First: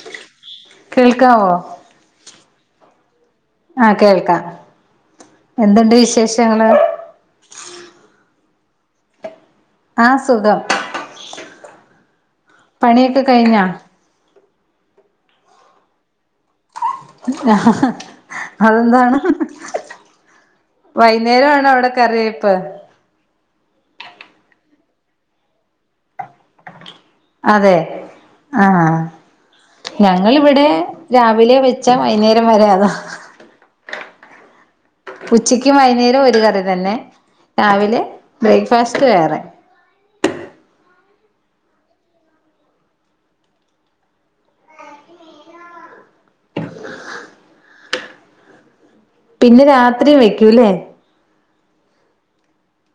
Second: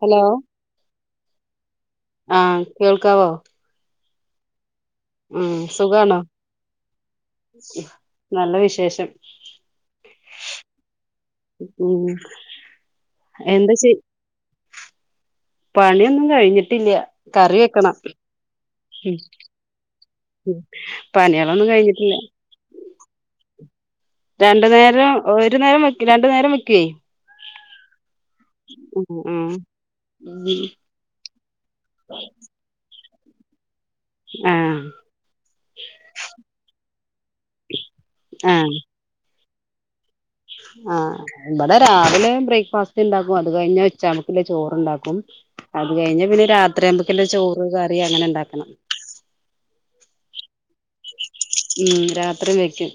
Hello കേൾക്കാവോ? ആഹ് കേൾക്കാവോ? ആഹ് കേൾക്കാം. ഉം എന്തുണ്ട് സുഖാണോ വിശേഷങ്ങള്? നല്ല വിശേഷം. ആ സുഖം ഉം പണിയൊക്കെ കഴിഞ്ഞാ എന്താ ചെയ് പണിയൊന്നും കഴിഞ്ഞിട്ടില്ല കറി വെക്കണം അതെന്താണ് ഉ പണികളൊന്നും വൈകുന്നേരമാണോ അവിടെ കഴിഞ്ഞിട്ടില്ല കറിവെപ്പ് രണ്ടു നേരം ഒരു നേരം വെ അതെ ആഹ് ഉം ഉം ഞങ്ങളിവിടെ രാവിലെ വെച്ചാ വൈകുന്നേരം വരെ അതാ ആഹ് ഉച്ചക്കും വൈകുന്നേരവും ഒരു കറി തന്നെ രാവിലെ ആഹ് ബ്രേക്ക്ഫാസ്റ്റ് വേറെ ആഹ് ഇവിടെ രാവിലെ ബ്രേക്ക്ഫാസ്റ്റ് ഉണ്ടാക്കും അത് കഴിഞ്ഞാ ഉച്ച ആകുമ്പലെ ചോറുണ്ടാക്കും അത് കഴിഞ്ഞാ പിന്നെ രാത്രി ആകുമ്പെക്കെല്ലാം ചോറും കറി അങ്ങനെ ഉണ്ടാക്കണം രാത്രിയും വെക്കൂല്ലേ ഉം രാത്രിയും വെക്കും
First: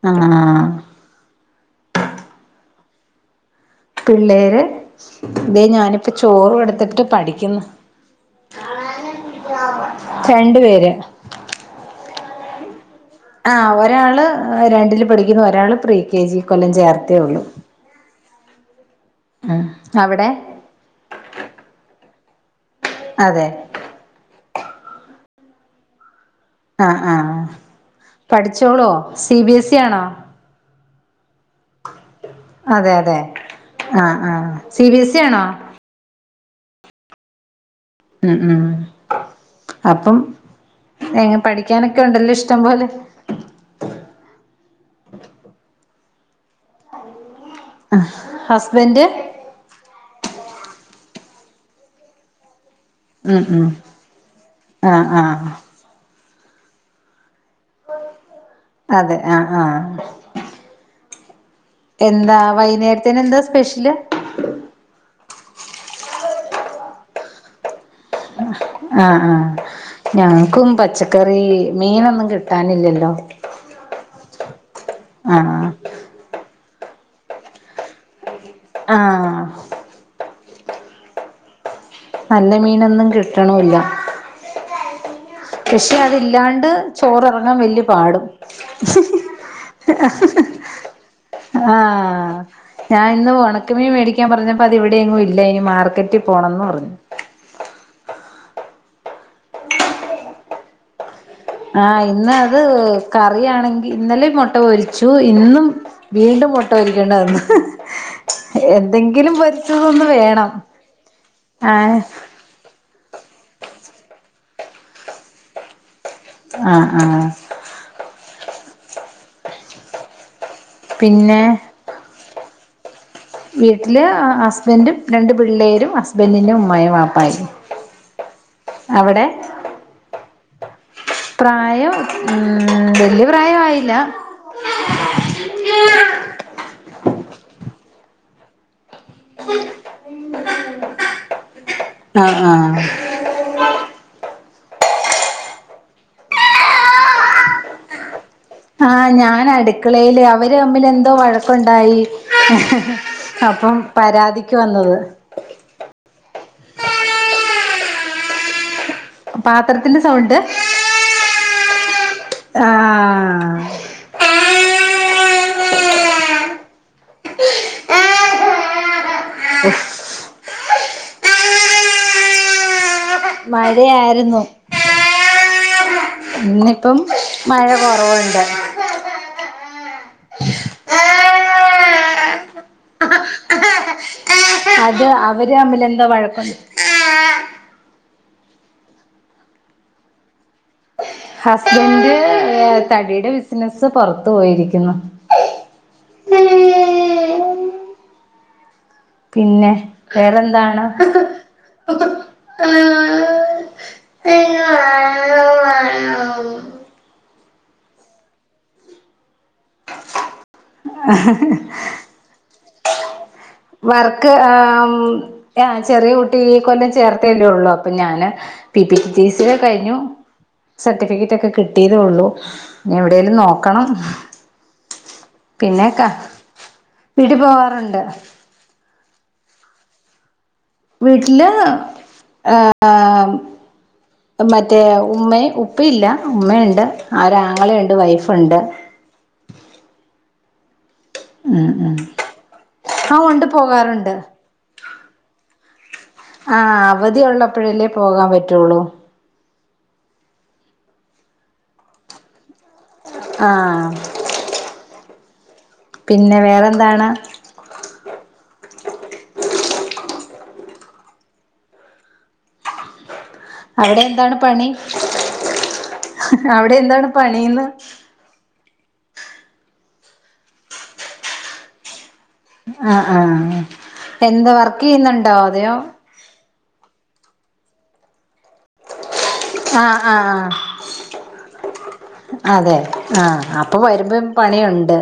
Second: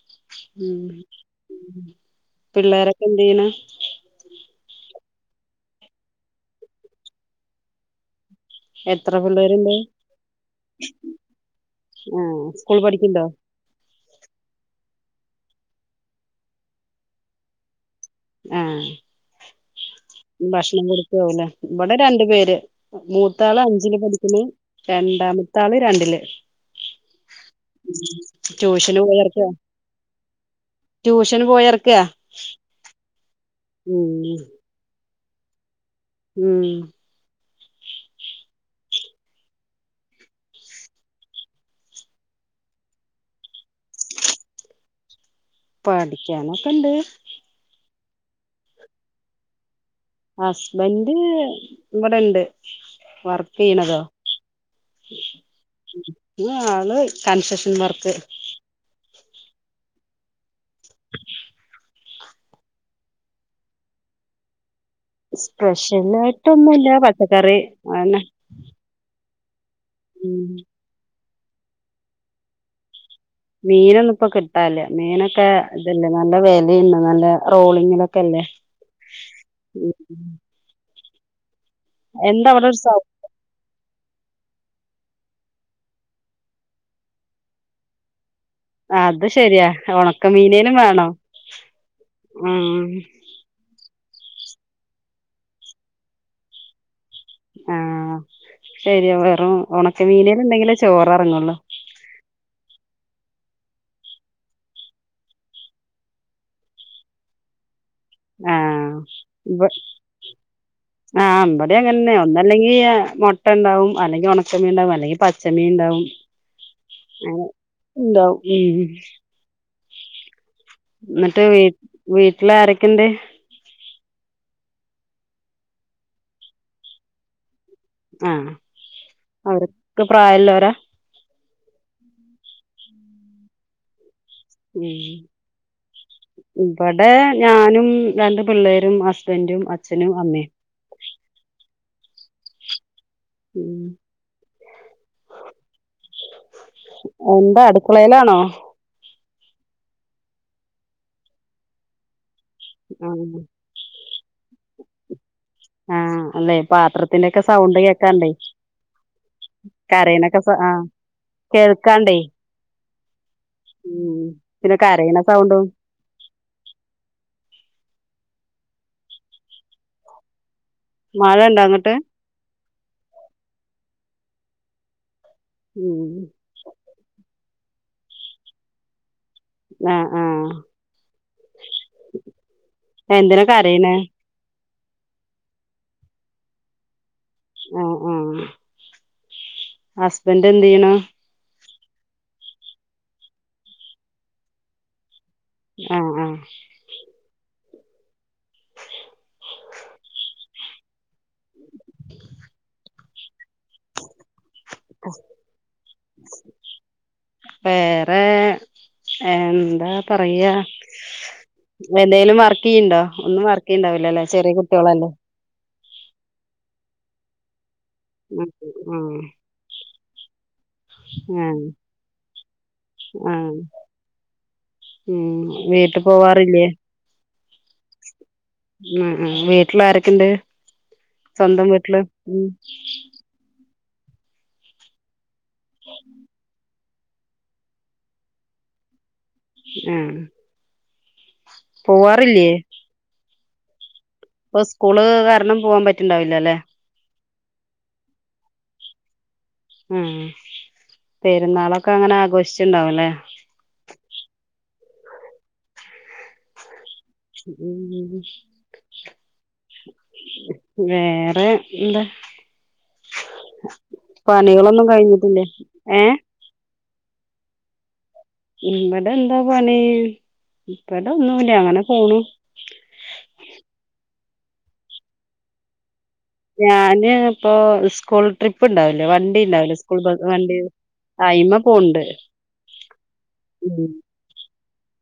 ആഹ് പിള്ളോരൊക്കെ എന്ത് ചെയ്യണ് പിള്ളേര് ഇതേ ഞാനിപ്പം ചോറ് കൊടുത്തിട്ട് പഠിക്കുന്നു എത്ര പിള്ളേരുണ്ട് രണ്ടു പേര് ആഹ് സ്കൂൾ പഠിക്ക്ണ്ടോ ആഹ് ഒരാള് രണ്ടില് പഠിക്കുന്നു ഒരാള് പ്രീ കെ ജി ഇക്കൊല്ലം ചേർത്തേ ഉള്ളു ആഹ് അവിടെ ഭക്ഷണം കൊടുത്തു ഇല്ലേ ഇവിടെ രണ്ടു പേര് അതെ മൂത്താള് അഞ്ചില് പഠിക്കണ് രണ്ടാമത്തെ ആള് രണ്ടില് ആഹ് ആഹ് പഠിച്ചോളോ ട്യൂഷന് സി പോയർക്കാ ബി എസ് ഇ ആണോ ട്യൂഷന് പോയറ് അതെ അതെ ആഹ് ഉം ആഹ് സി ബി എസ് ഇ ആണോ ഉം ഉം ഉം അപ്പം എങ്ങ പഠിക്കാനൊക്കെ ഉണ്ടല്ലോ ഇഷ്ടംപോലെ [unintelligible] പഠിക്കാനൊക്കെ ഇണ്ട് ഹസ്ബൻഡ് ഹസ്ബൻഡ് ഇവിടൊണ്ട് ഉം വർക്ക് ഉം ചെയ്യണതോ ആഹ് ആഹ് ആള് കൺസ്ട്രക്ഷൻ വർക്ക് അതെ ആഹ് ആഹ് എന്താ വൈകുന്നേരത്തിന് എന്താ സ്പെഷ്യല് സ്പെഷ്യൽ ആയിട്ടൊന്നുമില്ല പച്ചക്കറി അതന്നെ ആഹ് ആഹ് ഉം ഞങ്ങക്കും പച്ച ക്കറി മീനൊന്നും കിട്ടാനില്ലല്ലോ മീനൊന്നും ഇപ്പോ കിട്ടാനില്ല മീനൊക്കെ ആഹ് ഇതല്ലേ നല്ല വെ ലയുണ്ട് നല്ല റോളിങ്ങിലൊക്കെ അല്ലേ ആഹ് എന്താ നല്ല അവിടെ ഒരു സൗ മീനൊന്നും കിട്ടണൂല്ല പക്ഷെ അതില്ലാണ്ട് ചോറെറങ്ങാൻ വല്ല്യ പാടും അത് ശരിയാ ഒണക്കമീനേനും വേണം ആഹ് ഉം ഞാൻ ഇന്ന് ഒണക്കമീൻ മേടിക്കാൻ പറഞ്ഞ പ്പ അതിവിടെ എങ്ങും ഇല്ല ഇനി മാർക്കറ്റിൽ പോണന്ന് പറഞ്ഞു ആഹ് ശരിയാ വെറും ഒണക്കമീനേലുണ്ടെങ്കിലെ ചോറെ ആഹ് ഇന്ന് അത് എ് കറിയാണെങ്കി ഇന്നലെം മൊട്ട പൊരിച്ചു ഇന്നും വീണ്ടും മൊട്ട പൊരിക്കേണ്ട വന്നു ആഹ് എന്തെങ്കിലും ഇവ പൊരിച്ചതൊന്ന് വേണം ആഹ് മ്പടെ ആഹ് അങ്ങനെന്നെ ഒന്നല്ലെങ്കി എ് മൊട്ട ഇണ്ടാവും അല്ലെങ്കി ഒണക്കമീൻ ഇണ്ടാവും അല്ലെങ്കി പച്ചമീൻ ഇണ്ടാവും ആഹ് ആഹ് ഉണ്ടാവും ഉം പിന്നെ ന്നിട്ട് വീ വീട്ടില് ആരൊക്കെണ്ട് വീട്ടില് ഹസ്ബൻ്റും രണ്ട് പിള്ളേരും ഹസ്ബൻ്റിന്റെ ഉമ്മായും വാപ്പായും ആഹ് അവിടെ അവർക്ക് പ്രായല്ലോരാ പ്രായം ഉം വല്യ പ്രായം ആയില്ല ഉം ഇബടെ ഞാനും രണ്ട് പിള്ളേരും ഹസ് ബന്റും അച്ഛനും അമ്മേം ആഹ് ആഹ് ഉം എന്താ അടുക്കളേലാണോ ആഹ് ഞാൻ അടുക്കളയില് അവര് അമ്മില് എന്തോ വഴക്കുണ്ടായി ആഹ് അപ്പം പരാതിക്ക് വന്നത് ആഹ് അല്ലെ പാത്രത്തിന്റെക്കെ സൗണ്ട് കേക്കാണ്ടേ പാത്രത്തിന്റെ കരേണക്ക സൗണ്ട് സ അ കേൾക്കാണ്ടേ ആഹ് ഉം പിന്നെ കരയണ സൗണ്ടും [inaudible] ഉഫ് മഴ ഇണ്ടാ അങ്ങിട്ട് മഴയായിരുന്നു ഉം ഇന്നിപ്പം മഴ കൊറവുണ്ട് ആഹ് ആഹ് എന്തിനാ കരയണ് അത് അവര് അമ്മില് എന്തോ വഴക്കു ആ ആ ഹസ്ബൻ്റ് എന്തിയണു ഹസ്ബൻ്റ് തടിടെ ബിസിനസ്സ് പൊറത്തു പോയിരിക്കുന്നു ആഹ് ആഹ് പിന്നെ വേറെന്താണ് [inaudible] വേറെ എന്താ പറയാ അ ക്കിയ്ണ്ടോ ഒന്നും വർക്കീ യ്ണ്ടാവില്ലല്ലേ ചെറിയ കുട്ട്യോളല്ലേ ആ ചെറിയ കുട്ടി ഈ കൊല്ലം ചേർത്തല്ലേ ഉള്ളു അപ്പൊ ഞാന് ഉം പി ഉം പിറ്റീസിയ കഴിഞ്ഞു സർട്ടിഫിക്കറ്റ് ഒക്കെ ആഹ് കിട്ടിതേ ഉള്ളൂ ഞി എവിടെലും ആഹ് നോക്കണം ഉം പിന്നെ വീട്ട് പോവാറില്ലേ വീട്ടിൽ പോവാറുണ്ട് ഉംഉം വീട്ടില് ആരൊക്കെ ഇണ്ട് വീട്ടില് മറ്റേ ഉമ്മേം ഉപ്പ ഇല്ല ഉമ്മേണ്ട് ഒരാങ്ങളെണ്ട് വൈഫുണ്ട് ഉം ആ ആ ഒണ്ട് പോകാറൊണ്ട് ഇപ്പം സ്കൂളെ കാരണം പോവാൻ പറ്റ് ആ അവധി ഒള്ളപ്പോഴല്ലേ പോകാൻ പറ്റൂള്ളൂ ആ പെരുന്നാളൊക്കങ്ങനാഘോഷിച്ചു ണ്ടാവും ആ പിന്നെ വേറെന്താണ് [inaudible] വേറെ എന്തെ അവിടെ എന്താണ് പണി കഴിഞ്ഞിട്ടില്ലേ ഏ അവിടെ എന്താണ് പണീന്ന് ഇവിടെ എന്താ പണി ഇവിടൊന്നും ഇ ല്ല അങ്ങനെ പോണു ആ ആ എന്ത വർക്ക് ചെയ്യുന്നുണ്ടോ അതെയോ ഞാന് ഇപ്പോ സ്കൂൾ ട്രിപ്പ് ഉണ്ടാവില്ലേ വണ്ടി ഇണ്ടാവില്ലേ ആഹ് സ്കൂൾബസ് ആഹ് ആഹ് വണ്ടീലെ അതെ ആ അപ്പം ഉം വരുമ്പം പണിയൊണ്ട്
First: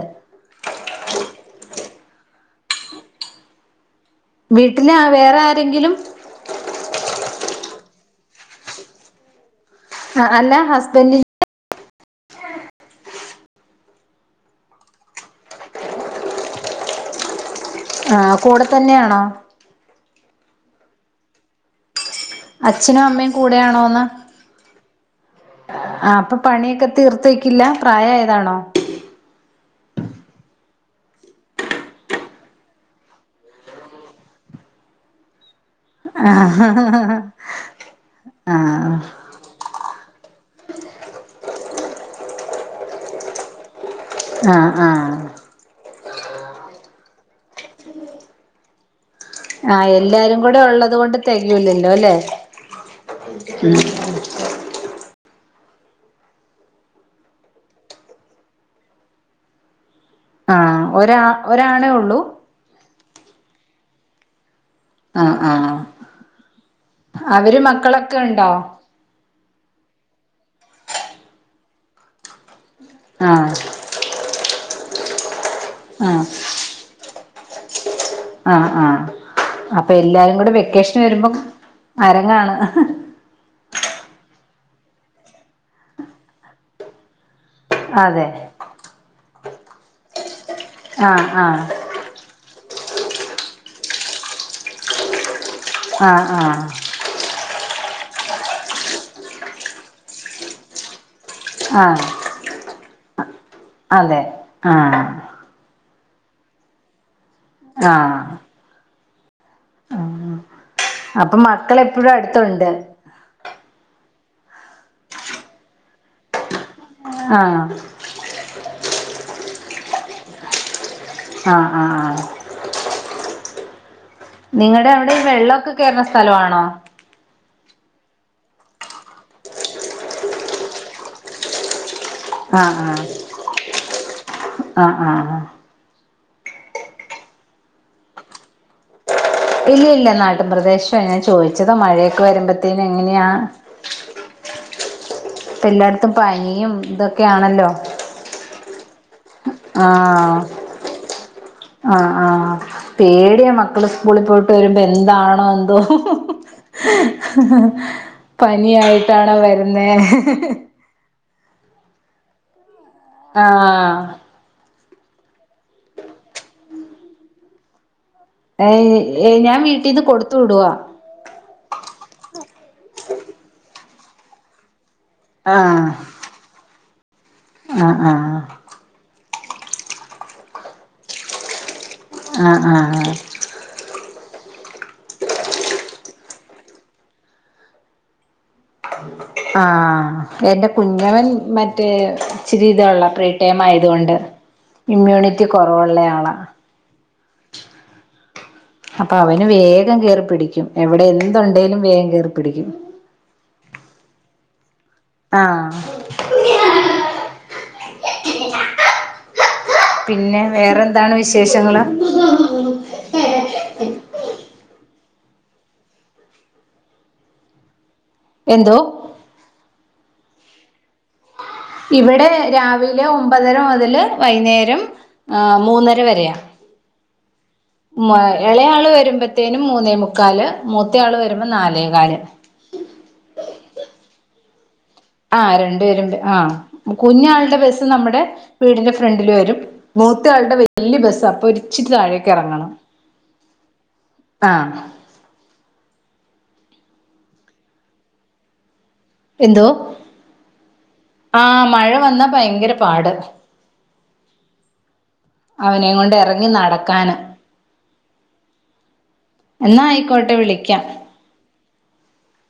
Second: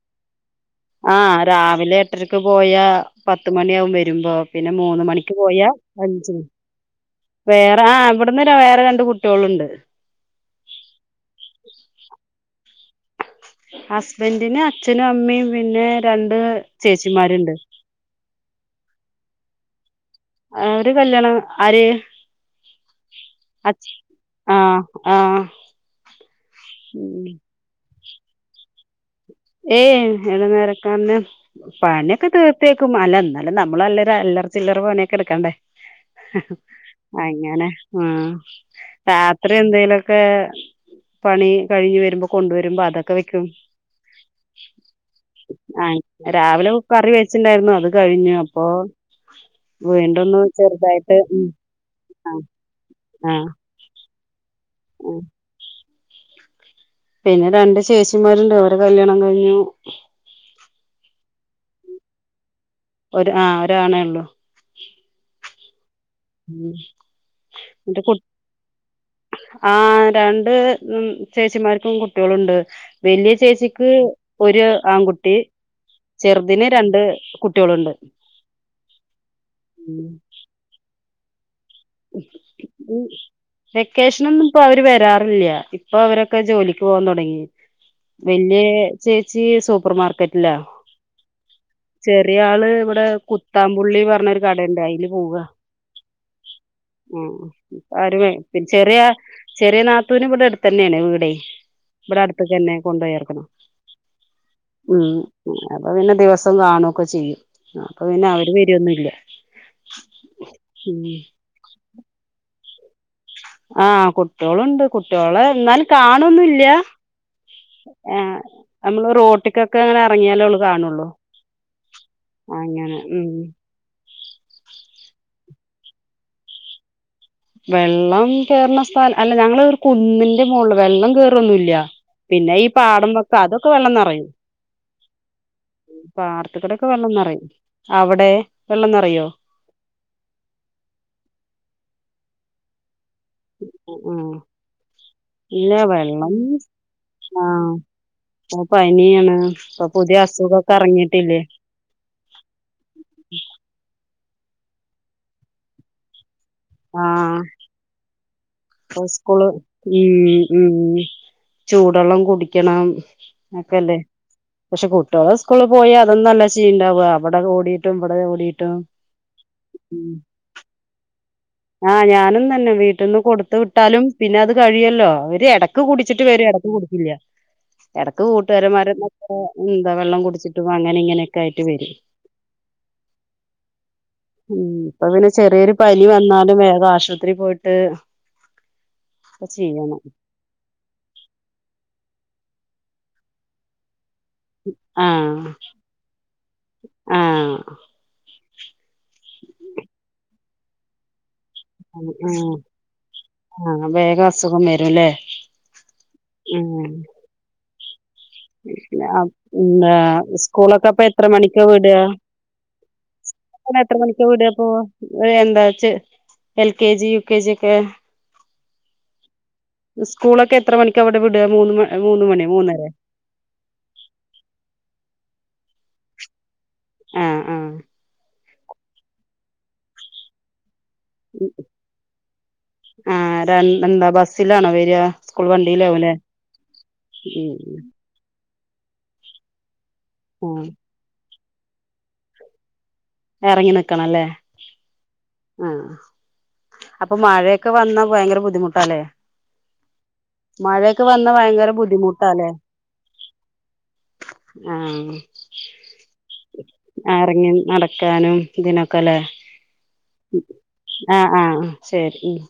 ആ രാവിലെ എട്ടരക്ക് പോയാ പത്തുമണിയാവും വരും വരുമ്പോ പിന്നെ വീട്ടില് മൂന്ന് മണിക്ക് വേറെ പോയാ ആരെങ്കിലും അഞ്ചിനെ വേറാ ആ ഇവിടിന്നെ വേറെ രണ്ട് കുട്ട്യോളുണ്ട് ആ അല്ല ഹസ്ബന്റിന്റെ [inaudible] ഹസ്ബന്റിനെ അച്ഛനും അമ്മയും പിന്നെ രണ്ട് ചേച്ചിമാരിണ്ട് ആ കൂടെ തന്നെയാണോ അവരെ കല്യാണം ആര് അച്ഛനും അമ്മയും അച് കൂടെയാണോന്ന് ആഹ് ആഹ് ആ അപ്പൊ പണിയൊക്കെ തീർത്തെയ്ക്കില്ല പ്രായായതാണോ ഏയ് ഇവിടെ നേരക്കാനെ പണിയൊക്കെ തീർത്തേക്കും അല്ല എന്നാലും നമ്മളല്ലേ ര എല്ലാ റ ചില്ലറ പണിയൊക്കെ എടുക്കണ്ടേ ആഹ് അങ്ങനെ ആ ആഹ് രാത്രി എഎന്തേലൊക്ക് ഒക്കെ പണി കഴിഞ്ഞു വരുമ്പം കൊണ്ടുവരുമ്പം അതൊക്കെ വെയ്ക്കും ആ ആ രാവിലെ ഒ കറി വെച്ചിഅല്ലായിരുന്നോ അത് കഴിഞ്ഞു അപ്പോ ആ എല്ലാരും കൂടെ ഒള്ളതെ കൊണ്ട് ഉം തെകയൂലല്ലല്ലോ അല്ലേ ആഹ് ഉം ഉം [inaudible] പിന്നെ രണ്ട് ചേച്ചിമാരുണ്ട് അവർ ടെ കല്യാണം കയ്ഞ്ഞു ആ ഒരാ ഒരാണേ ഉള്ളൂ ഒരു ആ ഒരാണേ ഉള്ളൂ ആഹ് ആഹ് അവര് എന്റെ കു മക്കളൊക്കെ ഉണ്ടോ ആ രണ്ട് ഉം ചേച്ചിമാർക്കും കുട്ടികളൊണ്ട് വലിയ ആഹ് ചേച്ചിക്ക് ഒരു ആൺകുട്ടി ആഹ് ചെറുതിന് രണ്ടേ കുട്ടികളുണ്ട് ആ ആ അപ്പ എല്ലാരും കൂടെ വെക്കേഷനു വരുമ്പം അരങ്ങാണ് ഉ വെക്കേഷനൊന്നും ഇപ്പ അവര് വരാറില്യ ഇപ്പൊ അവരൊക്കെ ജോലിക്ക് പോവാൻ തൊടങ്ങി അതെ വല്യചേച്ചി ച്ചി സൂപ്പർ മാർക്കറ്റിലാ ആഹ് ആഹ് ചെറിയ ആളേ ഇവി ഇടെ കുത്താപുള്ളിന്നു പറഞ്ഞൊരു കടയുണ്ട് അയിലു പോവാ ആ ആ അവര് വരും പിന്നെ ചെറിയ ചെറിയ നാത്തൂനെ ഇവിടടുത്തന്യാ ണ് വീടെ ആഹ് ഇവിടടുത്തേക്കന്നെയാ കൊണ്ടേ ർക്കണെ അതെ ഉ ആഹ് അപ്പം പിന്നെ ദിവസം കാണുവൊക്കെ ചെയ്യും അപ്പ ആഹ് പിന്നെ അവര് വരുവൊന്നുമില്യ ഉം മക്കള എപ്പോഴും അടുത്തുണ്ട് ആഹ കുട്ടികോളുണ്ട് കുട്ടികളെ എന്നാലും കാണൊന്നുംല്ല ആഹ് ആ നമ്മള് റോട്ടിക്കൊക്കെ അങ്ങനെ ഇറങ്ങിയാലേ അവള് കാണുള്ളൂ ആഹ് ആഹ് ആഹ് അങ്ങനാണ് ഉം നിങ്ങളുടെ അവിടെ വെള്ളമൊക്കെ കേയറുന്ന സ്ഥലമാണോ വെള്ളം കേയറുന്ന സ്ഥലം അല്ല ഞങ്ങ ഒരു കുന്നിന്റെ മോുകളില് വെള്ളം കേയറൊന്നുംല്ല പിന്നെ ഈ ആഹ് ആഹ് പാടം വൊക്കെ അതൊക്കെ വെള്ളംന്ന്റൂ ആഹ് ആഹ് ആഹ് പാർത്തക്കടൊക്കെ വെള്ളംന്ന്റ അവിടെ വെള്ളംറിയുമോ ഇല്ല ഇല്ല നാട്ടിൻപ്രദേശം എന്നങ്ങാെ ചോദിച്ചതോ മഴയൊക്കെ വരുമ്പോത്തേന് എങ്ങനെയാണ് ആഹ് ഇല്ല വെള്ളം ഇതൊക്കെയാണല്ലോ ആഹ അ പനിയാണ് ഇപ്പൊ പുതിയ ആഹ അസുഖൊക്കെ എറങ്ങിട്ടില്ലേ ആ ആഹ പേടിയ മക്കള് സ്കൂളി പോയിട്ട് വരുമ്പോ എന്താണോ എന്തോ ആഹ് പനിയായിട്ടാണോ സ്കൂള് വരുന്നെ ചൂടെള്ളം കുടിക്കണം ആ ഒക്കെല്ലേ പക്ഷെ കുട്ടികള് സ്കൂളി പോയ അതൊന്നുവല്ല ചെയ്യണ്ടാവുക അവിടെ ഓടിയിട്ടും ഇവിടെ ഏ ഓടിയിട്ടും ഏ ഞാൻ വീട്ടിന്ന് ഉം കൊടുത്തു വിടുവ ഇട്ടാലും പിന്നെ അത് കഴിയല്ലോ അവര് ഇടയ്ക്ക് ആഹ് കുടിച്ചിട്ട് വരും ഇടക്ക് കുടിക്കില്ല ആഹ് ഇടക്ക് ആഹ് കൂട്ടുകാരമാരൊന്നൊക്കെ എന്താ വെള്ളം കുടിച്ചിട്ടും അങ്ങനെ ഇങ്ങനെയൊക്കെ ആയിട്ട് വരും ആ ആ ആ ഉം ഇപ്പൊ പിന്നെ ചെറിയൊരു പനി വന്നാലും വേഗം ആശുപത്രി പോയിട്ട് ആ ചെയ്യണം എന്റെ കുഞ്ഞവൻ മറ്റേ ഇച്ചിരിതുള്ള പ്രീടൈം ആയതുകൊണ്ട് ഇമ്മ്യൂണിറ്റി കുറവുള്ള ആള ആ അപ്പൊ അവന് വേഗം കയറിപ്പിടിക്കും എവിടെ എന്തുണ്ടെലും വേഗം കേറി പിടിക്കും ആ വേഗം അസുഖം വരുല്ലേ ആഹ് ഉം ന പിന്നെ പിന്നെ സ്കൂളൊക്കെ അപ്പൊ വേറെന്താണ് എത്ര മണിക്ക വിശേഷങ്ങള് വീട സ് എത്ര മണിക്ക വിടുകപ്പോ ഒരു എന്താച്ച L K G U K G ക്കെ എന്തോ സ്കൂളൊക്കെ എത്ര മണിക്ക അവിടെ വി ഇവിടെ രാവിലെ ഒമ്പതര മുതല് വൈകുന്നേരം ആ മൂന്ന ര വരയാ ആ ആ എളെയാള് വരുമ്പത്തേനും മൂന്നേ മുക്കാല് മൂത്ത ആള് വരുമ്പോ നാലേകാല് ത്തില്ലാണൊ വ ആ രണ്ടു പേരും ആ കുഞ്ഞാളുടെ ബസ്സ് നമ്മുടെ വീടിന്റെ ഫ്രണ്ടില് വരും മൂത്ത ആളുടെ ഉം വല്ല്യ ബസ്സാ അപ്പൊ ഒരിച്ചിരി താഴേക്കിറങ്ങണം ഇറങ്ങി നിക്കണല്ലേ ആ അപ്പൊ മഴയൊക്കെ വന്നാ ഭയങ്കര ബുദ്ധിമു എന്തോ മഴയൊക്കെ വന്നാ ആഹ് ഭയങ്കര മഴ വന്നാ ബുദ്ധിമുട്ടാല്ലേ ഭയങ്കര പാട് ആ അവനേം കൊണ്ട് എറങ്ങി നടക്കാന് എറങ്ങി നടക്ക ക്കാനും ഇതിനൊക്കെല്ലേ എന്നാ ആയിക്കോട്ടെ വിളിക്കാം ആ ആ ആ ശരി ഉം